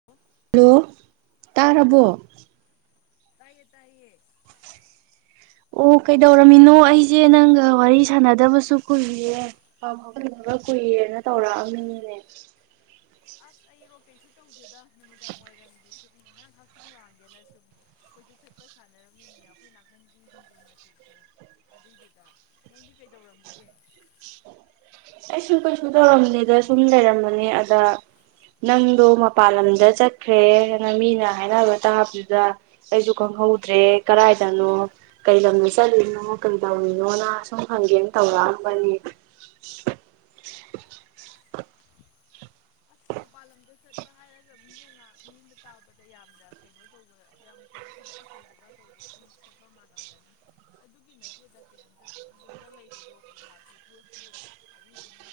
[unintelligible] hello ꯇꯥꯔꯕꯣ ꯇꯥꯏꯌꯦ ꯇꯥꯏꯌꯦ ꯑꯣ ꯀꯩꯗꯧꯔꯝꯃꯤꯅꯣ ꯑꯩꯁꯦ ꯅꯪꯒ ꯋꯥꯔꯤ ꯁꯥꯟꯅꯗꯕꯁꯨ ꯀꯨꯏꯌꯦ [unintelligible] ꯀꯨꯏꯔꯦꯅ ꯇꯧꯔꯛꯑꯃꯤꯅꯤꯅꯦ ꯑꯁ ꯑꯩꯔꯣ ꯀꯩꯁꯨ ꯇꯧꯗꯦꯗ ꯅꯨꯃꯤꯗꯥꯡ ꯋꯥꯏꯔꯝꯒꯤ ꯁꯨꯝ ꯅꯥꯛ ꯍꯛꯆꯤꯡ ꯂꯥꯡꯒꯦꯅ ꯁꯨꯝ ꯑꯩꯈꯣꯏꯗ ꯆꯠꯄ ꯁꯥꯟꯅꯔꯝꯃꯤꯅꯦ ꯑꯩꯈꯣꯏ ꯅꯥꯀꯟꯒꯤ ꯍꯤꯟꯗꯨ ꯃꯆꯦꯀꯣ ꯑꯗꯨꯏꯗꯨꯗ ꯅꯪꯗꯤ ꯀꯩꯗꯧꯔꯝꯃꯤꯒꯦ ꯑꯩꯁꯨ ꯀꯩꯁꯨ ꯇꯧꯔꯝꯗꯦꯗ ꯁꯨꯝ ꯂꯩꯔꯝꯕꯅꯤ ꯑꯗ ꯅꯪꯗꯣ ꯃꯄꯥꯟ ꯂꯝꯗ ꯆꯠꯈ꯭ꯔꯦ ꯅ ꯃꯤꯅ ꯍꯥꯏꯅꯕ ꯇꯥꯕꯗꯨꯗ ꯑꯩꯁꯨ ꯈꯪꯍꯧꯗ꯭ꯔꯦ ꯀꯗꯥꯥꯏꯗꯅꯣ ꯀꯩ ꯂꯝꯅ ꯆꯠꯂꯤꯅꯣ ꯀꯩ ꯗꯧꯔꯤꯅꯣꯅ ꯁꯨꯝ ꯈꯪꯒꯦꯅ ꯇꯧꯔꯛꯑꯝꯕꯅꯤ ꯃꯄꯜꯂꯝꯗ ꯆꯥꯠ ꯆꯄ ꯍꯥꯏꯔꯒ ꯃꯤꯅ ꯉꯥꯛ ꯃꯤꯕ ꯇꯥꯕꯗ ꯌꯥꯝꯅ ꯀꯩꯅꯣ ꯇꯧꯕ ꯌꯥꯝ ꯀꯔꯤ ꯊꯕꯛ ꯑꯆꯧꯕꯒ ꯇꯧꯕꯒ ꯆꯠꯄ ꯃꯥꯂꯝꯒꯅꯤ ꯑꯗꯨꯒꯤ ꯅꯠꯇꯦꯗ ꯀꯩꯝꯇ ꯌꯨꯝꯗ ꯂꯩꯕꯗꯣ ꯄꯩꯁꯥꯁꯨ ꯊꯣꯛꯇꯦ ꯑꯗꯨꯏꯗꯨꯅ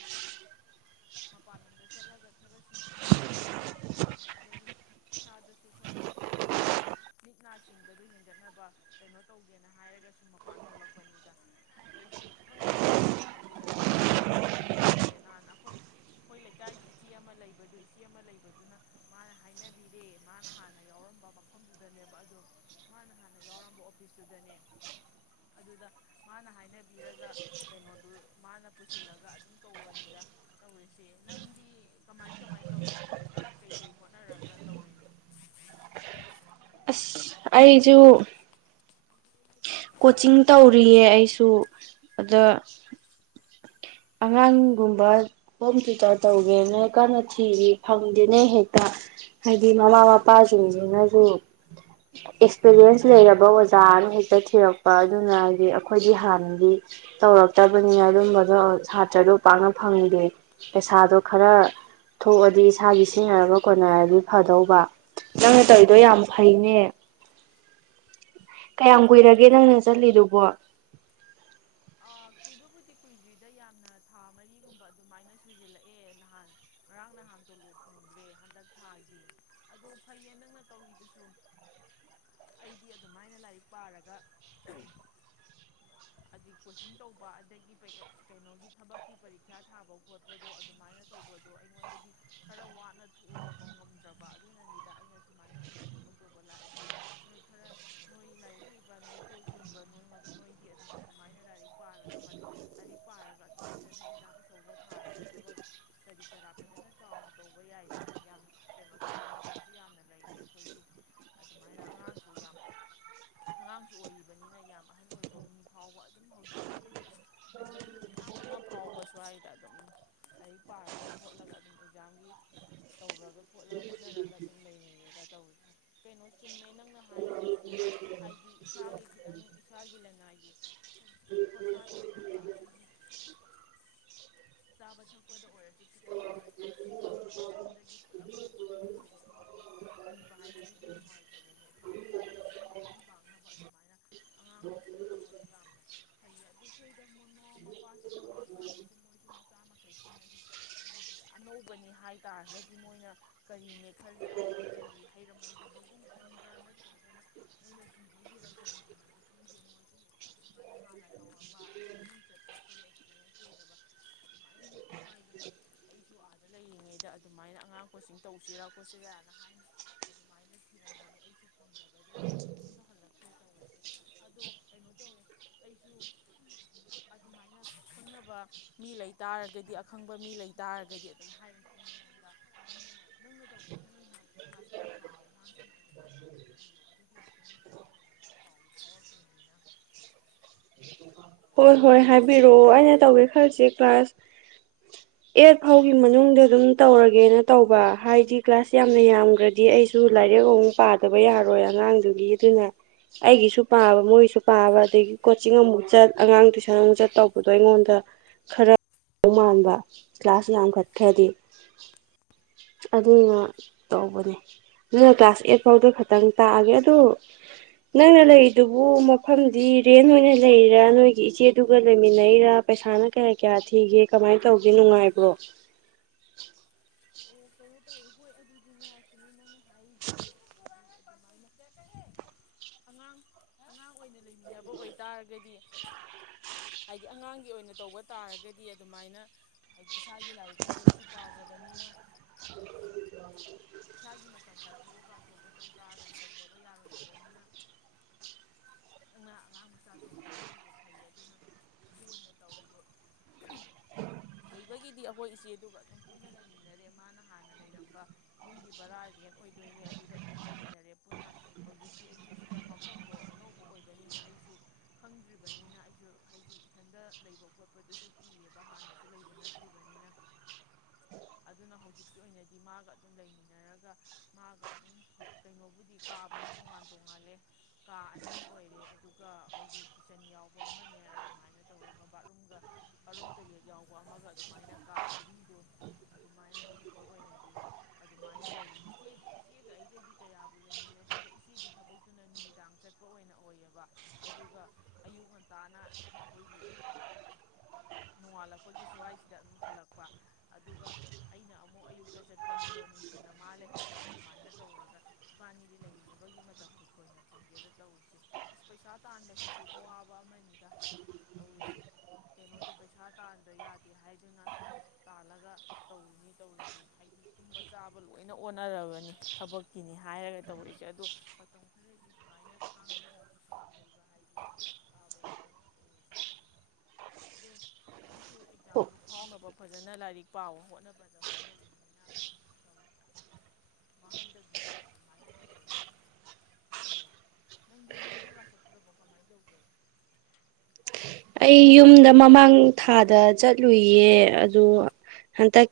ꯃꯄꯥꯟ ꯂꯝꯗ ꯆꯠꯂꯒ ꯑꯗꯨꯒ ꯁꯨꯝ ꯏꯃꯨꯡꯒꯤ ꯃꯇꯦꯡ ꯄꯥꯡꯕ ꯑꯣꯏꯅ ꯑꯗꯒꯤ ꯏꯁꯥꯗꯁꯨ ꯈꯔ ꯁꯨꯝ ꯁꯤꯡꯕ ꯃꯤꯠ ꯅꯥ ꯆꯤꯡꯕꯗꯨ ꯍꯦꯟꯒꯠꯅꯕ ꯀꯩꯅꯣ ꯇꯧꯒꯦꯅ ꯍꯥꯏꯔꯒꯁꯨ ꯃꯄꯥꯟ ꯊꯣꯛꯂꯛꯄꯅꯤꯗ ꯀꯩꯁꯨ ꯈꯪꯗꯦꯗ ꯍꯧꯖꯤꯛ ꯑꯗꯨꯝ ꯊꯕꯛꯄꯨꯗꯤ ꯆꯠꯄꯗꯨ ꯍꯧꯔꯦ ꯅꯍꯥꯟ ꯑꯩꯈꯣꯏ ꯑꯩꯈꯣꯏ ꯂꯩꯀꯥꯏꯒꯤ ꯏꯆꯦ ꯑꯃ ꯂꯩꯕꯗꯨ ꯏꯆꯦ ꯑꯃ ꯂꯩꯕꯗꯨꯅ ꯃꯥꯅ ꯍꯥꯏꯅꯕꯤꯔꯦ ꯃꯥꯅ ꯍꯥꯟꯅ ꯌꯥꯎꯔꯝꯕ ꯃꯐꯝꯗꯨꯗꯅꯦꯕ ꯑꯗꯣ ꯃꯥꯅ ꯍꯥꯟꯅ ꯌꯥꯎꯔꯝꯕ ꯑꯣꯐꯤꯁꯇꯨꯗꯅꯦ ꯑꯗꯨꯗ ꯃꯥꯅ ꯍꯥꯏꯅꯕꯤꯔꯒ ꯀꯩꯅꯣꯗꯨ ꯃꯥꯅ ꯄꯨꯁꯤꯜꯂꯒ ꯑꯗꯨꯝ ꯇꯧꯕꯅꯤꯗ ꯇꯧꯔꯤꯁꯦ ꯅꯪꯗꯤ ꯀꯃꯥꯏ ꯀꯃꯥꯏ ꯇꯧꯔꯤꯅꯣ ꯍꯧꯖꯤꯛꯀꯥꯟ ꯀꯩ ꯀꯩ ꯍꯣꯠꯅꯔꯒ ꯇꯧꯔꯤꯅꯣ ꯑꯁ ꯑꯩꯁꯨ ꯀꯣꯆꯤꯡ ꯇꯧꯔꯤꯌꯦ ꯑꯩꯁꯨ ꯑꯗ ꯑꯉꯥꯡꯒꯨꯝꯕ ꯍꯣꯝ ꯇ꯭ꯌꯨꯇꯔ ꯇꯧꯒꯦ ꯅꯣꯏ ꯀꯟꯅ ꯊꯤꯔꯤ ꯐꯪꯗꯦꯅꯦ ꯍꯦꯛꯇ ꯍꯥꯏꯗꯤ ꯃꯃꯥ ꯃꯄꯥꯁꯤꯡꯁꯤꯅꯁꯨ ꯑꯦꯛꯁꯄꯤꯔꯤꯌꯦꯟꯁ ꯂꯩꯔꯕ ꯑꯣꯖꯥꯅ ꯍꯦꯛ ꯆꯠꯈꯤ ꯊꯤꯔꯛꯄ ꯑꯗꯨꯅ ꯍꯥꯏꯗꯤ ꯑꯩꯈꯣꯏꯗꯤ ꯍꯥꯟꯅꯗꯤ ꯇꯧꯔꯛꯇꯕꯅꯤꯅ ꯑꯗꯨꯝꯕꯗꯣ ꯁꯥꯇ꯭ꯔꯗꯣ ꯄꯥꯛꯅ ꯐꯪꯗꯦ ꯄꯩꯁꯥꯗꯣ ꯈꯔ ꯊꯣꯛꯑꯗꯤ ꯏꯁꯥꯒꯤ ꯁꯤꯡꯟꯅꯔꯒ ꯀꯣꯟꯅꯔꯗꯤ ꯐꯗꯧꯕ ꯅꯪꯅ ꯇꯧꯔꯤꯗꯣ ꯌꯥꯝ ꯐꯩꯅꯦ ꯀꯌꯥꯝ ꯀꯨꯏꯔꯒꯦ ꯅꯪꯅ ꯆꯠꯂꯤꯗꯨꯕꯣ ꯑ ꯀꯨꯏꯕꯕꯨꯗꯤ ꯀꯨꯏꯗ꯭ꯔꯤꯗ ꯌꯥꯝꯅ ꯊꯥ ꯃꯔꯤꯒꯨꯝꯕ ꯑꯗꯨꯃꯥꯏꯅ ꯁꯨꯖꯤꯜꯂꯛꯑꯦ ꯅꯍꯥꯟ ꯉꯔꯥꯡ ꯅꯍꯥꯟ ꯇꯣꯂꯣ ꯐꯪꯗ꯭ꯔꯦ ꯍꯟꯗꯛ ꯊꯥꯒꯤ ꯑꯗꯣ ꯐꯩꯌꯦ ꯅꯪꯅ ꯇꯧꯔꯤꯗꯨꯁꯨ ꯑꯩꯗꯤ ꯑꯗꯨꯃꯥꯏꯅ ꯂꯥꯏꯔꯤꯛ ꯄꯥꯔꯒ ꯑꯗꯒꯤ ꯀꯣꯆꯤꯡ ꯇꯧꯕ ꯑꯗꯒꯤ ꯀꯩꯅꯣꯒꯤ ꯊꯕꯛꯀꯤ ꯄꯔꯤꯈ꯭ꯌꯥ ꯊꯥꯕ ꯈꯣꯠꯄ ꯆꯠꯄꯗꯣ ꯑꯗꯨꯃꯥꯏꯅ ꯇꯧꯕꯗꯣ ꯑꯩꯉꯣꯟꯗꯗꯤ ꯈꯔ ꯋꯥꯅ ꯊꯣꯛꯑꯗꯧꯕ ꯉꯝꯗ꯭ꯔꯕ ꯑꯗꯨꯅꯅꯤꯗ ꯑꯩꯅ ꯑꯗꯨꯃꯥꯏꯅ ꯑꯣꯏꯅ ꯊꯕꯛ ꯇꯧꯕ ꯂꯥꯛꯏꯒ ꯅꯣꯏ ꯈꯔ ꯅꯣꯏ ꯂꯥꯏꯔꯤꯛ ꯍꯩꯕ ꯅꯣꯏ ꯀꯣꯛꯅꯤꯡꯕ ꯅꯣꯏ ꯅꯣꯏꯗꯤ ꯑꯗꯨꯝ ꯑꯗꯨꯃꯥꯏꯅ ꯂꯥꯏꯔꯤꯛ ꯄꯥꯔꯒ ꯂꯥꯏꯔꯤꯛ ꯄꯥꯔꯒ ꯑꯗꯨꯝ ꯐꯖꯅ ꯑꯦꯛꯖꯥꯝ ꯑꯆꯧꯕ ꯊꯥꯔꯒ ꯊꯕꯛ ꯀꯔꯤ ꯀꯔꯥ ꯐꯖꯅ ꯆꯥꯎꯅ ꯇꯧꯕ ꯌꯥꯏꯗ ꯌꯥꯝ ꯀꯩꯅꯣ ꯇꯧꯔꯤ ꯃꯇꯝꯁꯨ ꯌꯥꯝꯅ ꯂꯩꯔꯤ ꯑꯩꯈꯣꯏꯒꯤ ꯑꯗꯨꯃꯥꯏꯅ ꯑꯉꯥꯡꯁꯨ ꯌꯥꯝ ꯑꯉꯥꯡꯁꯨ ꯑꯣꯏꯔꯤꯕꯅꯤꯅ ꯌꯥꯝ ꯑꯍꯟ ꯑꯣꯏꯕ ꯃꯤ ꯐꯥꯎꯕ ꯑꯗꯨꯝ ꯍꯧꯖꯤꯛ ꯑꯩꯈꯣꯏꯗꯒꯤ ꯈꯟꯕ ꯃꯤ ꯃꯌꯥꯝ ꯑꯃ ꯐꯥꯎꯕ ꯁ꯭ꯋꯥꯏꯗ ꯑꯗꯨꯝ ꯂꯥꯏꯔꯤꯛ ꯄꯥꯔꯒ ꯈꯣꯠꯂꯒ ꯑꯗꯨꯝ ꯑꯦꯛꯖꯥꯝꯒꯤ ꯇꯧꯔꯒ ꯈꯣꯠꯂ ꯍꯣꯠꯅꯔꯒ ꯑꯗꯨꯝ ꯂꯩꯅꯩꯌꯦꯗ ꯇꯧꯔꯤꯁꯦ ꯀꯩꯅꯣ ꯆꯨꯝꯃꯦ ꯅꯪꯅ ꯍꯥꯏꯔꯤꯗꯨꯁꯨ ꯍꯥꯏꯗꯤ ꯏꯁꯥꯒꯤ ꯈꯤꯇꯪ ꯏꯁꯥꯒꯤ ꯂꯅꯥꯏꯒꯤ ꯍꯣꯔꯁꯥꯠ ꯑꯣꯏꯅꯕ ꯑꯗꯒꯤ ꯆꯥꯕ ꯊꯛꯄꯗ ꯑꯣꯏꯔꯁꯨ ꯈꯤꯇꯪꯗ ꯑꯣꯏꯔꯁꯨ ꯃꯇꯦꯡ ꯄꯥꯡꯅꯕ ꯌꯨꯝꯗꯒꯤ ꯄꯨꯂꯞ ꯍꯧꯕꯗꯒꯤ ꯂꯣꯏꯕ ꯐꯥꯎꯕ ꯅꯤꯕ ꯍꯥꯏꯕꯗꯨꯗꯤ ꯅꯨꯡꯉꯥꯏꯇꯕꯅꯤ ꯑꯗꯨꯅ ꯏꯁꯥꯗ ꯈꯤꯇꯪ ꯃꯇꯦꯡ ꯄꯥꯡꯅꯕ ꯑꯗꯨꯃꯥꯏꯅ ꯑꯉꯥꯡ ꯀꯣꯆꯤꯡ ꯇꯧꯕꯗꯨ ꯌꯥꯝꯅ ꯐꯩꯌꯦ ꯑꯗꯨ ꯑꯩꯣꯏꯗ ꯃꯃꯥ ꯃꯄꯥꯁꯤꯁꯨ ꯍꯧꯖꯤꯛꯀꯥꯟꯁ ꯃꯣꯏꯁꯨ ꯃꯆꯥ ꯃꯈꯩꯁꯤ ꯍꯥꯏꯗꯤ ꯍꯥꯏꯗꯤ ꯑꯅꯧꯕꯅꯤ ꯍꯥꯏꯇꯥꯥꯔꯒꯗꯤ ꯃꯣꯏꯅ ꯀꯔꯤꯅꯦ ꯈꯜꯜꯂꯤꯦ ꯍꯥꯏꯗꯤ ꯀꯔꯤ ꯍꯥꯏꯔꯝꯃꯣꯏꯗꯕꯒꯨꯝ ꯈꯟꯕ꯭ꯔꯥ ꯅꯠꯇ꯭ꯔꯒꯅ ꯃꯣꯏꯅ ꯀꯤꯕꯒꯤꯔ ꯀꯔꯤꯒꯤꯅꯣꯗꯤ ꯈꯪꯗꯦ ꯃꯣꯏꯁꯨ ꯑꯗꯨꯃꯥꯏꯅ ꯍꯥꯟꯅ ꯇꯧꯔꯝꯕ ꯑꯗꯨꯗꯩ ꯃꯃꯤꯡ ꯆꯠꯄ ꯈꯔ ꯑꯦꯛꯁꯄꯔꯤꯌꯦꯟꯁ ꯂꯩꯔꯕ ꯑꯗꯨꯃꯥꯏꯅ ꯍꯦꯛꯇ ꯍꯥꯏꯕꯅꯤ ꯑꯩꯁꯨ ꯑꯥꯗ ꯂꯩꯔꯤꯉꯩꯗ ꯑꯗꯨꯃꯥꯏꯅ ꯑꯉꯥꯡ ꯀꯣꯆꯤꯡ ꯇꯧꯁꯤꯔꯥ ꯈꯣꯠꯁꯤꯔꯅ ꯍꯥꯏꯅꯩ ꯑꯗꯨꯃꯥꯏꯅ ꯊꯤꯔꯝ ꯃꯥꯜꯅꯤ ꯑꯩꯁꯨ ꯐꯪꯗꯕꯗꯒꯤ ꯑꯗꯨꯝ ꯌꯨꯝꯗ ꯍꯜꯂꯛꯛꯇ꯭ꯔꯦ ꯇꯧꯋꯁꯦ ꯑꯗꯣ ꯀꯩꯅꯣ ꯇꯧꯋꯦ ꯑꯩꯁꯨ ꯑꯗꯨꯃꯥꯏꯅ ꯈꯪꯅꯕ ꯃꯤ ꯂꯩ ꯇꯥꯔꯒꯗꯤ ꯑꯈꯪꯕ ꯃꯤ ꯂꯩ ꯇꯥꯔꯒꯗꯤ ꯑꯗꯨꯝ ꯍꯥꯏꯔꯛꯀꯦ ꯣꯟꯪ ꯅꯪꯅ ꯇꯧꯒꯦ ꯈꯪꯉꯅ ꯀ꯭ꯂꯥꯁ ꯀꯌꯥ ꯀꯌꯥꯒꯤ ꯑꯉꯥꯡꯁꯤꯡ ꯑꯗꯨꯃꯥꯏꯅ ꯑꯣꯏꯗꯣꯔꯤꯅꯣ ꯑꯗꯨꯒꯤ ꯃꯇꯨꯡ ꯏꯟꯅ [unintelligible] ꯍꯣꯏ ꯍꯣꯏ ꯍꯥꯏꯕꯤꯔꯛꯑꯣ ꯑꯩꯅ ꯇꯧꯒꯦ ꯈꯜꯁꯦ ꯀ꯭ꯂꯥꯁ ꯑꯩꯠ ꯐꯥꯎꯒꯤ ꯃꯅꯨꯡꯗ ꯑꯗꯨꯝ ꯇꯧꯔꯒꯦꯅ ꯇꯧꯕ ꯍꯥꯏꯗꯤ ꯀ꯭ꯂꯥꯁ ꯌꯥꯝꯅ ꯌꯥꯝꯈ꯭ꯔꯗꯤ ꯑꯩꯁꯨ ꯑꯗꯨꯨ ꯂꯥꯏꯔꯤꯛ ꯑꯍꯨꯛ ꯄꯥꯗꯕ ꯌꯥꯔꯣꯏ ꯑꯉꯥꯡꯗꯨꯒꯤ ꯑꯗꯨꯅ ꯑꯩꯒꯤꯁꯨ ꯄꯥꯕ ꯃꯣꯏꯁꯨ ꯄꯥꯕ ꯑꯗꯒꯤ ꯀꯣꯆꯤꯡ ꯑꯃꯨꯛ ꯆꯠ ꯑꯉꯥꯡ ꯇ ꯁ ꯃꯨꯆꯠ ꯇꯧꯕꯗꯣ ꯑꯩꯉꯣꯟꯗ ꯈꯔ [inaudible] ꯃꯥꯟꯕ ꯀ꯭ꯂꯥꯁ ꯌꯥꯝꯈꯠꯈ꯭ꯔꯗꯤ ꯑꯗꯨꯅ ꯇꯧꯕꯅꯦ ꯅꯪꯅ ꯀ꯭ꯂꯥꯁ ꯑꯦꯠ ꯐꯥꯎꯗ ꯈꯛꯇꯪ ꯇꯥꯛꯑꯒꯦ ꯑꯗꯨ ꯅꯪꯅ ꯂꯩꯔꯤꯗꯨꯕꯨ ꯃꯐꯝꯗꯤ ꯔꯦꯟ ꯑꯣꯏꯅ ꯂꯩꯔꯤꯔꯥ ꯅꯣꯏ ꯒꯤ ꯏꯆꯦꯗꯨꯒ ꯂꯩꯃꯤꯟꯅꯩꯔꯥ ꯄꯩꯁꯥꯅ ꯀꯌꯥ ꯀꯌꯥ ꯊꯤꯒꯦ ꯀꯃꯥꯏꯅ ꯇꯧꯒꯦ ꯅꯨꯡꯉꯥꯏꯕ꯭ꯔꯣ ꯑꯣ ꯀꯩꯅꯣ ꯇꯧꯋ‌ꯦ ꯍꯣꯏ ꯑꯗꯨꯗꯤꯅꯦ ꯆꯨꯝꯃ‌ꯦ ꯅꯪꯅ ꯍꯥꯏꯔꯤꯗꯨꯁꯨ [unintelligible] ꯑꯉꯥꯡ ꯑꯉꯥꯡ ꯑꯣꯏꯅ ꯂꯩꯃꯤꯟꯅꯕ ꯑꯣꯏꯇꯥꯔꯒꯗꯤ ꯍꯥꯏꯗꯤ ꯑꯉꯥꯡꯒꯤ ꯑꯣꯏꯅ ꯇꯧꯕ ꯇꯥꯔꯒꯗꯤ ꯑꯗꯨꯃꯥꯏꯅ ꯍꯥꯏꯗꯤ ꯏꯁꯥꯒꯤ ꯂꯥꯏꯔꯤꯛ ꯍꯥꯏꯕꯗꯨꯁꯨ ꯄꯥꯖ ꯕꯅꯤꯅ [unintelligible] ꯏꯁꯥꯒꯤ ꯃꯇꯝ ꯀꯥꯏꯊꯣꯛꯑꯒ ꯑꯆꯧꯕ ꯇꯧ ꯇꯥꯔꯒꯗꯤ ꯇꯧꯗꯕ ꯌꯥꯔꯣꯏꯗꯕꯅꯤꯅ ꯅꯪꯅ ꯑꯉꯥꯡ ꯃꯆꯥ ꯇꯧꯒꯦ ꯍꯥꯏꯔꯤꯗꯣ ꯐꯩꯌꯦ ꯑꯗꯨꯅ ꯑꯗꯨ ꯑꯣꯏꯅ ꯇꯧꯔꯤꯗꯣ ꯂꯩꯕꯒꯤꯗꯤ ꯑꯩꯈꯣꯏ ꯏꯆꯦꯗꯨꯒ ꯑꯗꯨꯝ ꯄꯨꯟꯅ ꯂꯩꯃꯤꯟꯅꯔꯦ ꯃꯥꯅ ꯍꯥꯟꯅ ꯂꯩꯔꯝꯕ ꯌꯨꯝꯒꯤ ꯕꯔꯥ ꯔ‌ꯦꯟ ꯑꯣꯏꯗꯣꯏꯅꯦ ꯑꯗꯨꯗ ꯑꯗꯨꯝ ꯂꯩꯃꯤꯟꯅꯔꯦ ꯄꯨꯟꯅ ꯍꯧꯖꯤꯛꯇꯤ ꯑꯩꯁꯨ ꯁꯤꯗ ꯃ ꯐꯝꯗꯣ ꯑꯅꯧꯕ ꯑꯣꯏꯕꯅꯤꯅ ꯑꯩꯁꯨ ꯈꯪꯗ꯭ꯔꯤꯕꯅꯤꯅ ꯑꯩꯁꯨ ꯍꯥꯏꯗꯤ ꯏꯊꯟꯗ ꯂꯩꯕ ꯈꯣꯠꯄꯗꯨꯁꯨ ꯀꯤꯌ‌ꯦꯕ ꯍꯥꯟꯅꯁꯨ ꯂꯩꯕ ꯅꯠꯇ꯭ꯔꯤꯕꯅꯤꯅ ꯑꯗꯨꯅ ꯍꯧꯖꯤꯛꯀꯤ ꯑꯣꯏꯅꯗꯤ ꯃꯥꯒ ꯑꯗꯨꯝ ꯂꯩꯃꯤꯟꯅꯔꯒ ꯃꯥꯒ ꯑꯗꯨꯝ ꯀꯩꯅꯣꯕꯨꯗꯤ ꯀꯥꯕꯨꯗꯤ ꯇꯣꯉꯥꯟ ꯇꯣꯡꯉꯥꯜꯂꯦ ꯀꯥ ꯑꯅꯤ ꯑꯣꯏꯔꯦ ꯑꯗꯨꯒ ꯑꯩꯈꯣꯏꯒꯤ ꯀꯤꯠꯆꯟ ꯌꯥꯎꯕ ꯑꯃꯅꯦ ꯑꯗꯨꯃꯥꯏꯅ ꯇꯧꯔꯒ ꯕꯥꯠꯔꯨꯝꯒ ꯕꯥꯠꯔꯨꯝ ꯇꯣꯏꯂꯦꯠ ꯌꯥꯎꯕ ꯑꯃꯒ ꯑꯗꯨꯃꯥꯏꯅ ꯀꯥ ꯃꯔꯤꯗꯣ ꯑꯗꯨꯃꯥꯏꯅ ꯍꯧꯖꯤꯛꯀꯤ ꯑꯣꯏꯅꯗꯤ ꯑꯗꯨꯃꯥꯏꯅ ꯂꯩꯔꯤ ꯏꯆꯦ ꯏꯆꯦꯒ ꯑꯩꯒꯗꯤ ꯀꯌꯥꯕꯨ ꯂꯩꯃꯤꯟꯅꯗꯦꯗ ꯏꯆꯦꯒꯤ ꯊꯕꯛꯇꯨꯅ ꯅꯨꯃꯤꯗꯥꯡ ꯆꯠꯄ ꯑꯣꯏꯅ ꯑꯣꯏꯌꯦꯕ ꯑꯗꯨꯒ ꯑꯌꯨꯛ ꯉꯟꯇꯥꯅ ꯑꯩꯈꯣꯏꯒꯤ ꯅꯣꯡꯉꯥꯜꯂꯛꯄꯒꯤ ꯁ꯭ꯋꯥꯏꯁꯤꯗ ꯑꯗꯨꯝ ꯍꯜꯂꯛꯄ ꯑꯗꯨꯒ ꯑꯩꯅ ꯑꯃꯨꯛ ꯑꯌꯨꯛꯇ ꯆꯠꯄꯅꯤꯗꯣ ꯅꯨꯡꯊꯤꯅ ꯃꯥ ꯂꯩꯍꯧꯕ ꯑꯗꯨꯃꯥꯏꯅ ꯇꯧꯔꯒ ꯏꯕꯥꯅꯤꯗꯤ ꯂꯩꯃꯤꯟꯅꯕꯒꯤ ꯃꯇꯝꯕꯨ ꯊꯣꯏꯅ ꯐꯪꯗ‌ꯦꯗ ꯇꯧꯔꯤꯁꯦ ꯑꯁ ꯄꯩꯁꯥ ꯇꯥꯟꯕꯁꯤꯁꯨ ꯑꯋꯥꯕ ꯑꯃꯅꯤꯗ ꯇꯧꯔꯤꯁꯤ ꯀꯩꯅꯣꯗꯤ ꯄꯩꯁꯥ ꯇꯥꯟꯗ ꯌꯥꯗꯦ ꯍꯥꯏꯗꯨꯅ ꯇꯥꯜꯂꯒ ꯇꯧꯔꯤꯅꯤ ꯇꯧꯔꯤꯅꯤ ꯍꯥꯏꯗꯤ ꯇꯨꯝꯕ ꯆꯥꯕ ꯂꯣꯏꯅ ꯑꯣꯟꯅꯔꯕꯅꯤ ꯊꯕꯛꯀꯤꯅꯤ ꯍꯥꯏꯔꯒ ꯇꯧꯔꯤꯁꯦ ꯑꯗꯣ ꯃꯇꯝ ꯈꯔꯗꯤ ꯁꯨꯃꯥꯏꯅ ꯈꯥꯡꯉꯒ ꯂꯩꯕ ꯍꯥꯏꯗꯨ ꯇꯥꯕꯅꯤꯗꯟ ꯑꯗꯣ ꯅꯪꯁꯨ ꯑꯣ ꯑꯦꯛꯖꯥꯝꯗꯨ ꯐꯥꯎꯅꯕ ꯐꯖꯅ ꯂꯥꯏꯔꯤꯛ ꯄꯥꯎ ꯍꯣꯠꯅꯕꯗ ꯍꯣꯠꯅꯔꯤꯅꯤ [inaudible] ꯃꯇꯝ ꯃꯥꯡꯍꯟꯗꯕꯤꯗ ꯑꯗꯨꯃꯥꯏꯅ ꯇꯧꯔꯒ ꯇꯧ ꯅꯪꯗꯤ ꯌꯨꯝꯗꯒ ꯆꯠꯇ꯭ꯔꯕꯣ ꯀꯃꯥꯏꯟ ꯇꯧꯒꯦ ꯑꯩ ꯌꯨꯝꯗ ꯃꯃꯥꯡ ꯊꯥꯗ ꯆꯠꯂꯨꯏꯌꯦ ꯑꯗꯨ ꯍꯟꯇꯛ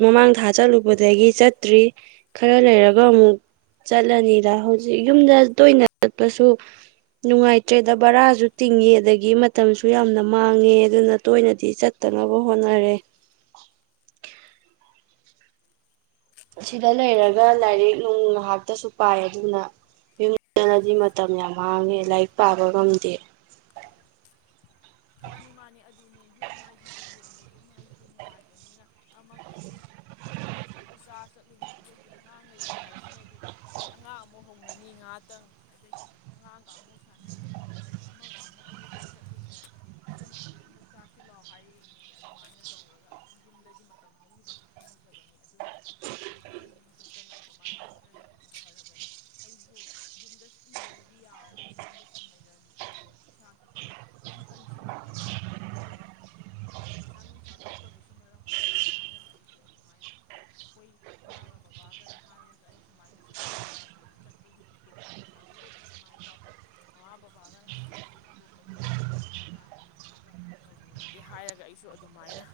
ꯃꯃꯥꯡ ꯊꯥ ꯆꯠꯂꯨꯕꯗꯒꯤ ꯆꯠꯇ꯭ꯔꯤ ꯈꯔ ꯂꯩꯔꯒ ꯑꯃꯨꯛ ꯆꯠꯂꯅꯤꯗ ꯍꯧꯖꯤꯛ ꯌꯨꯝꯗ ꯇꯣꯏꯅ ꯆꯠꯄꯁꯨ ꯅꯨꯡꯉꯥꯏꯇ꯭ꯔꯦꯗ ꯕꯔꯥꯁꯨ ꯇꯤꯡꯉꯤ ꯑꯗꯒꯤ ꯃꯇꯝꯁꯨ ꯌꯥꯝꯅ ꯃꯥꯡꯉꯦ ꯑꯗꯨꯅ ꯇꯣꯏꯅꯗꯤ ꯆꯠꯇꯅꯕ ꯍꯣꯠꯅꯔꯦ ꯑꯁꯤꯗ ꯂꯩꯔꯒ ꯂꯥꯏꯔꯤꯛ ꯅꯨꯡ ꯉꯥꯍꯥꯛꯇꯁꯨ ꯄꯥꯏ ꯑꯗꯨꯅ ꯌꯨꯝ ꯆꯠꯂꯗꯤ ꯃꯇꯝ ꯌꯥꯝ ꯃꯥꯡꯉꯦ ꯂꯥꯏꯔꯤꯛ ꯄꯥꯕ ꯉꯝꯗꯦ ꯃꯥꯅꯤ ꯃꯥꯅꯤ ꯑꯗꯨꯅꯦ ꯌꯨꯝ ꯍꯥꯏꯁꯤꯗꯤ ꯌꯨꯝꯅꯦ ꯌꯨꯝ ꯍꯥꯏꯁꯤꯗꯤ ꯅꯨꯡꯉꯥꯏꯕꯅꯤꯅ ꯑꯃꯒ ꯑꯃꯨꯛ ꯉꯥꯍꯥꯛꯇꯪ ꯑꯗꯨ ꯆꯥ ꯆꯠꯂꯨꯅꯤ ꯑꯗꯩ ꯑꯉꯥꯡ ꯂꯩꯕ ꯍꯥꯏꯁꯤꯅꯗꯤ ꯑꯗꯩ ꯑꯉꯥꯡ ꯑꯃꯨꯛ ꯍꯧꯔꯅꯤ ꯉꯍꯥꯥꯛꯇꯪ ꯑꯗꯒꯤ ꯑꯉꯥꯡꯒ ꯑꯃꯨꯛ ꯁꯥꯟꯅꯔꯤꯉꯩ ꯑꯗꯒꯤ ꯑꯃꯒ ꯑꯃꯨꯛ ꯑꯗꯨꯗ ꯆꯠꯂꯤꯉꯩ ꯑꯗꯨꯅ ꯑꯗꯨ ꯑꯃꯨꯛ ꯆꯥꯁꯤꯜꯂ‌ꯣ ꯍꯥꯏꯔꯛꯏ [unintelligible] ꯑꯗꯨꯃꯥꯏꯅ ꯇꯧꯔꯒ ꯑꯗꯨꯝ ꯌꯨꯝꯗꯗꯤ ꯃꯇꯝ ꯍꯧꯈꯤꯕꯁꯤ ꯈꯪꯍꯧꯗꯕꯅꯤ ꯑꯗꯨꯅ ꯃꯇꯝ ꯈꯔ ꯌꯨꯝ ꯆꯠ ꯇꯅ ꯑꯗꯨꯃꯥꯏꯅ ꯍꯣꯠꯅꯔꯤꯗꯨꯁꯨ ꯐꯔꯕꯅꯤ ꯑꯩꯁꯨ ꯌꯨꯝꯗ ꯁꯨꯝ ꯂꯩꯔꯗꯤ ꯌꯥꯔꯔꯣꯏ ꯌꯨꯝꯗ ꯁꯨꯝ ꯂꯩꯔꯗꯤ ꯏꯁꯥꯁꯤꯁꯨ ꯄꯪꯁꯤꯜꯂꯛꯑꯦ ꯑꯗꯨꯒ ꯄꯩꯁꯥ ꯅꯨꯡꯁꯥ ꯊꯣꯛꯇꯕꯁꯨ ꯃꯔꯝ ꯑꯣꯏꯔꯒ ꯍꯥꯏꯔꯒ ꯑꯩꯁꯨ ꯑꯗꯨꯃꯥꯏꯅ ꯑꯩꯈꯣꯏ ꯏꯃꯥꯒ ꯕꯕꯥꯒꯗ ꯍꯥꯏꯔꯒ ꯑꯩ ꯁꯨꯃꯥꯏꯅ ꯆꯠꯇꯕ ꯌꯥꯗꯦ ꯆꯠꯄꯒꯤ ꯇꯤꯛꯀꯦꯠ ꯄꯩꯁꯥꯗꯨꯗꯗꯤ ꯏꯃꯥ ꯏꯄꯥꯕꯨ ꯃꯃꯥ ꯕꯕꯥꯒꯅ ꯄꯨꯊꯣꯛꯄꯤꯌꯨ ꯑꯇꯣꯞꯄꯗꯤ ꯑꯩ ꯑꯗꯨꯝ ꯃꯈꯥ ꯇꯥꯅ ꯉꯝ ꯇꯧꯔꯨꯔꯒꯦ ꯍꯥꯏꯔꯒ ꯑꯩꯁꯨ ꯑꯗꯨꯃꯥꯏꯅ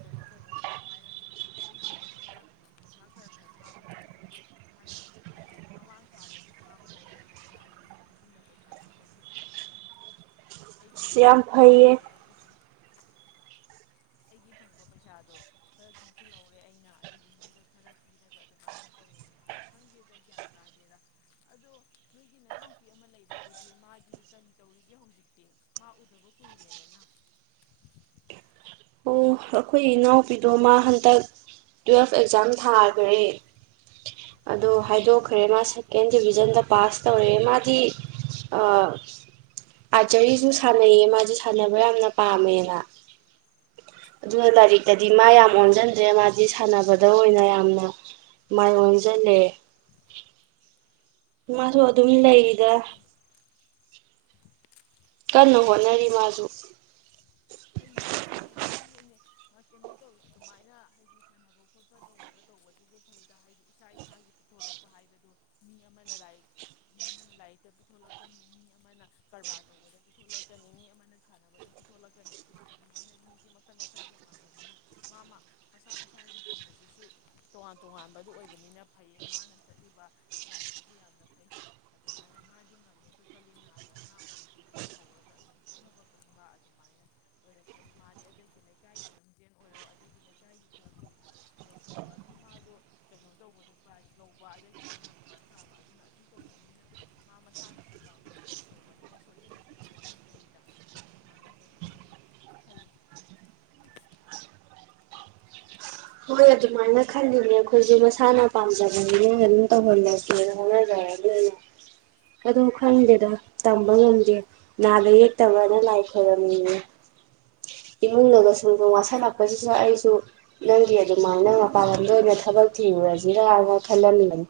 ꯀꯩꯅꯣ ꯇꯧꯔꯝꯃꯤ ꯍꯥꯏꯔꯝꯃꯤ ꯑꯩꯁꯨ ꯃꯣꯏꯗ ꯄꯩꯁꯥ ꯈꯔ ꯈꯔ ꯊꯥꯕꯗꯤ ꯉꯝꯃꯦ ꯍꯟꯗꯛ ꯣꯏ ꯃꯃꯥꯡ ꯊꯥꯗꯒꯤ ꯊꯥꯕ ꯍꯧꯔꯦ ꯃꯣꯏꯗ ꯑꯩꯒꯤ ꯆꯨꯡꯁꯤꯟꯕ ꯄꯩꯁꯥ ꯄꯤꯖꯔꯤ ꯑꯩꯒꯤ ꯑꯁ ꯌꯥꯝ ꯅꯆꯅꯁꯤꯡꯨꯡꯁꯤ ꯐꯩꯌꯦ ꯂꯧꯔꯦ ꯑꯩꯒꯤ ꯐꯝ ꯑꯩꯒꯤ ꯐꯪꯕ ꯄꯩꯁꯥꯗꯣ ꯈꯔ ꯆꯪꯁꯤꯜꯍꯧꯔꯦ ꯑꯩꯅ ꯑꯗꯨꯗꯒꯤ ꯃꯣꯏꯗ ꯈꯔ ꯄꯤ ꯁꯤꯅꯒ ꯑꯗꯨꯃꯥꯏꯅ ꯇꯧꯋꯦꯅꯦ ꯈꯪꯗꯦꯗ ꯒ꯭ꯌꯥꯟ ꯇꯥꯗꯦꯗ ꯑꯗꯣ ꯅꯣꯏꯒꯤ ꯅꯅꯥꯎꯄꯤ ꯑꯃ ꯂꯩꯕꯗꯨꯗꯤ ꯃꯥꯗꯤ ꯀꯔꯤ ꯇꯧꯔꯤꯒꯦ ꯍꯧꯖꯤꯛꯇꯤ ꯃꯥ ꯎꯗꯕ ꯍꯨꯏꯔꯦꯅꯅ ꯑꯣ ꯑꯩꯈꯣꯏ ꯏꯅꯥꯎꯄꯤꯗꯣ ꯃꯥ ꯍꯟꯗꯛ ꯇꯨꯋꯦꯜꯐ ꯑꯦꯛꯖꯥꯝ ꯊꯥꯈ꯭ꯔꯦ ꯑꯗꯨ ꯍꯥꯏꯗꯣꯛꯈ꯭ꯔꯦ ꯃꯥ ꯁꯦꯀꯦꯟ ꯗꯤꯚꯖꯟꯗ ꯄꯥꯁ ꯇꯧꯔꯑꯦ ꯃꯥꯗꯤ ꯑꯥꯔꯆꯔꯤꯁꯨ ꯁꯥꯟꯅꯩꯌꯦ ꯃꯥꯁꯦ ꯁꯥꯟꯅꯕ ꯌꯥꯝꯅ ꯄꯥꯝꯃꯦꯅ ꯑꯗꯨꯒ ꯂꯥꯏꯔꯤꯛꯇꯗꯤ ꯃꯥ ꯌꯥꯝ ꯑꯣꯟꯁꯤꯟꯗ꯭ꯔꯦ ꯃꯥꯗꯤ ꯁꯥꯟꯅꯕꯗ ꯑꯣꯏꯅ ꯌꯥꯝꯅ ꯃꯥꯏ ꯑꯣꯟꯁꯤꯜꯂꯦ ꯃꯥꯁꯨ ꯑꯗꯨꯝ ꯐꯩꯅꯦ ꯐꯩꯅꯦ ꯂꯩꯔꯤꯗ ꯑꯗꯨꯁꯨ ꯀꯟꯅ ꯍꯣꯠꯅꯔꯤ ꯃꯥꯁꯨ ꯐꯩꯅꯦ ꯑꯗꯨꯅꯦ ꯅꯣꯏ ꯍꯦꯅꯦ ꯃꯥ ꯀꯩꯅꯣ ꯇꯧꯋꯤ ꯑꯗꯨꯃꯥꯏꯅ ꯍꯥꯏꯗꯤ ꯁꯥꯟꯅꯕ ꯈꯣꯠꯄ ꯇꯧꯔꯒ ꯇꯧꯕꯁꯤꯁꯨ ꯐꯩꯗ ꯍꯥꯏꯗꯤ ꯏꯁꯥ ꯏꯁꯥꯒꯤ ꯄꯨꯤꯊꯣꯔꯛꯄ ꯍꯥꯏꯕꯗꯨ ꯃꯤ ꯑꯃꯅ ꯂꯥꯏꯛ ꯃꯤ ꯑꯃꯅ ꯂꯥꯏꯔꯤꯛꯇ ꯄꯤꯊꯂꯛꯀꯅꯤ ꯃꯤ ꯑꯃꯅ ꯀꯔꯕꯥꯔ ꯇꯧꯕꯗ ꯄꯤꯊꯣꯛꯂꯛꯀꯅꯤ ꯃꯤ ꯑꯃꯅ ꯁꯥꯟꯅꯕꯗ ꯄꯤꯊꯣꯛꯂꯛꯀꯅꯤ ꯑꯗꯨ ꯑꯗꯨꯃꯥꯏꯅ ꯃꯤꯁꯦ ꯃꯈꯟ ꯃꯈꯟ ꯇꯣꯉꯥꯟꯕꯅꯤꯅ ꯃꯥ ꯃꯥ ꯃꯁꯥ ꯃꯁꯥꯒꯤ ꯍꯩꯕꯁꯤꯁꯨ ꯇꯣꯉꯥꯟ ꯇꯣꯉꯥꯟꯕꯗꯨ ꯑꯣꯏꯕꯅꯤꯅ ꯐꯩꯌꯦ ꯃꯥꯅ ꯆꯠꯂꯤꯕ ꯂꯥꯏꯟꯗꯨꯁꯨ ꯌꯥꯝꯅ ꯐꯩ ꯑꯗꯨꯃꯥꯏꯅ ꯃꯥꯗꯤ ꯉꯝꯃꯦꯁꯨ ꯈꯜꯂꯤ ꯅꯍꯥꯟꯋꯥꯏ ꯑꯉꯥꯡ ꯑꯣꯏꯔꯤ ꯗꯒꯤ ꯍꯧꯔꯒ ꯑꯗꯨꯝ ꯍꯣꯠꯅꯕ ꯀꯟꯕ ꯑꯗꯨꯃꯥꯏꯅ ꯑꯣꯏꯔꯛꯄꯅꯤ ꯃꯥꯗꯤ ꯑꯗꯒꯤ ꯂꯩꯀꯥꯏꯒꯤ ꯂꯝꯖꯦꯟ ꯑꯣꯏꯔꯣ ꯑꯗꯒꯤ ꯂꯩꯀꯥꯏꯒꯤ ꯀ꯭ꯂ ꯄꯣꯔꯠ ꯇꯧꯕ ꯑꯗꯨꯝ ꯃꯥꯗꯣ ꯀꯩꯅꯣ ꯇꯧꯕꯗꯣ ꯄ꯭ꯔꯥꯏꯖ ꯂꯧꯕ ꯑꯗꯒꯤ ꯃꯥꯅ ꯐꯥꯔꯥꯁ ꯇꯥꯕ ꯑꯗꯨꯅ ꯑꯗꯨꯝ ꯇꯧꯕꯅꯤꯅ ꯃꯥ ꯃꯁꯥꯅ ꯁꯨ ꯄꯥꯝꯖꯔꯒꯁꯨ ꯇꯣꯡꯧꯕꯅꯤꯅ ꯁꯣꯏꯗꯅꯁꯨ ꯃꯥꯏ ꯄꯥꯛꯇꯅꯤꯗ ꯑꯗꯨꯃꯥꯏꯅ ꯇꯧꯕ ꯈꯜꯂꯤ ꯍꯣꯏ ꯑꯗꯨꯃꯥꯏꯅ ꯈꯜꯂꯤꯅꯦ ꯑꯩꯈꯣꯏꯁꯦ ꯃꯁꯥꯅ ꯄꯥꯝꯖꯕꯅꯤ ꯑꯗꯨꯝ ꯇꯧꯍꯜꯂ ꯀꯩꯅꯣ ꯈꯪꯗꯦꯗ ꯇꯝꯕ ꯉꯝꯗꯦ ꯅꯥꯗ ꯌꯦꯛꯇꯕꯅ ꯂꯥꯏ ꯈꯣꯏꯔꯝꯃꯤꯉ ꯏꯃꯨꯡꯒ ꯁꯨꯝꯗ ꯋꯥꯁꯜꯂꯛꯄꯁꯤꯁꯨ ꯑꯩꯁꯨ ꯅꯪꯒꯤ ꯑꯗꯨꯃꯥꯏꯅ ꯃꯄꯥꯟ ꯂꯝꯗ ꯑꯣꯏꯅ ꯊꯕꯛ ꯊꯤꯔꯨꯔꯁꯤꯔꯥꯅ ꯈꯜꯍꯜꯂꯅꯤ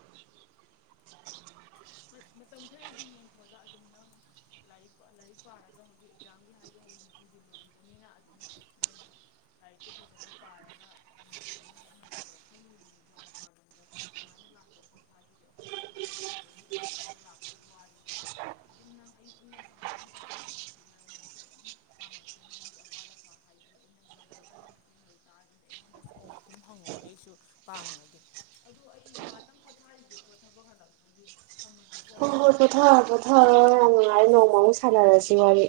ꯃꯇꯝ ꯈꯔꯗꯤ ꯌꯦꯡꯊꯣꯛꯑꯒ ꯑꯗꯨꯝ ꯅꯪ ꯂꯥꯏꯔꯤꯛ ꯂꯥꯏꯔꯤꯛ ꯄꯥꯔꯒ ꯍꯧꯖꯤꯛ ꯑꯦꯛꯖꯥꯝꯒꯤ ꯍꯥꯏꯗꯨ ꯍꯧꯖꯤꯂꯨꯈꯤꯕꯅꯤꯅ ꯑꯗꯨꯝ ꯅꯪ ꯂꯥꯏꯔꯤꯛꯇꯨ ꯐꯖꯅ ꯄꯥꯔꯒ ꯑꯗꯨꯝ ꯐꯖꯅ ꯑꯅꯧꯕꯗꯣ ꯈꯜꯂꯨꯅꯤꯅ ꯄꯒꯗ ꯁꯃꯥꯏꯅ ꯂꯥꯛꯄ ꯈꯣꯠꯄ ꯍꯥꯏꯁꯤꯗꯤ ꯑꯩꯈꯣꯏꯗꯤ ꯎꯄꯥꯏ ꯂꯩꯇ꯭ꯔꯤꯕꯁꯤꯗ ꯑꯗꯨꯃꯥꯏꯅ ꯂꯥꯛꯄꯒꯤ ꯋꯥꯔꯤꯔ ꯍꯥꯏꯗ ꯑꯗꯨꯝ ꯅꯪ ꯑꯩ ꯑꯩꯅꯁꯨ ꯃꯇꯦꯡ ꯄꯥꯡꯕ ꯉꯝꯕꯒꯤ ꯃꯔꯝ ꯅ ꯑꯗꯨꯝ ꯄꯥꯡꯉꯛꯀꯦ ꯅꯪꯒꯤ ꯑꯋꯥꯠ ꯑꯄꯥ ꯍꯥꯏꯗꯤ ꯑꯩꯅ ꯉꯝꯒꯗꯕ ꯃꯇꯦꯡ ꯂꯩꯇꯥꯔꯒꯗꯤ ꯑꯩꯉꯣꯟꯗꯁꯨ ꯑꯗꯨꯝ ꯍꯪꯉꯛꯑꯣ ꯑꯩꯁꯨ ꯄꯥꯡꯉꯒꯦ ꯑꯗꯣ ꯑꯩ ꯉꯥꯏꯍꯥꯛꯇꯪ ꯄꯣꯠꯊꯥꯔꯒꯦ ꯊꯕꯛ ꯍꯜꯂꯛꯄꯒꯤ ꯊꯝꯃꯒꯦꯀꯣ ꯄꯣꯠꯊꯥꯔꯣ ꯄꯣꯠꯊꯥꯔꯣ ꯌꯥꯝ ꯅꯨꯡꯉꯥꯏꯔꯦ ꯅꯣꯡꯃ ꯑꯃꯨꯛ ꯁꯥꯟꯅꯔꯁꯤ ꯋꯥꯔꯤ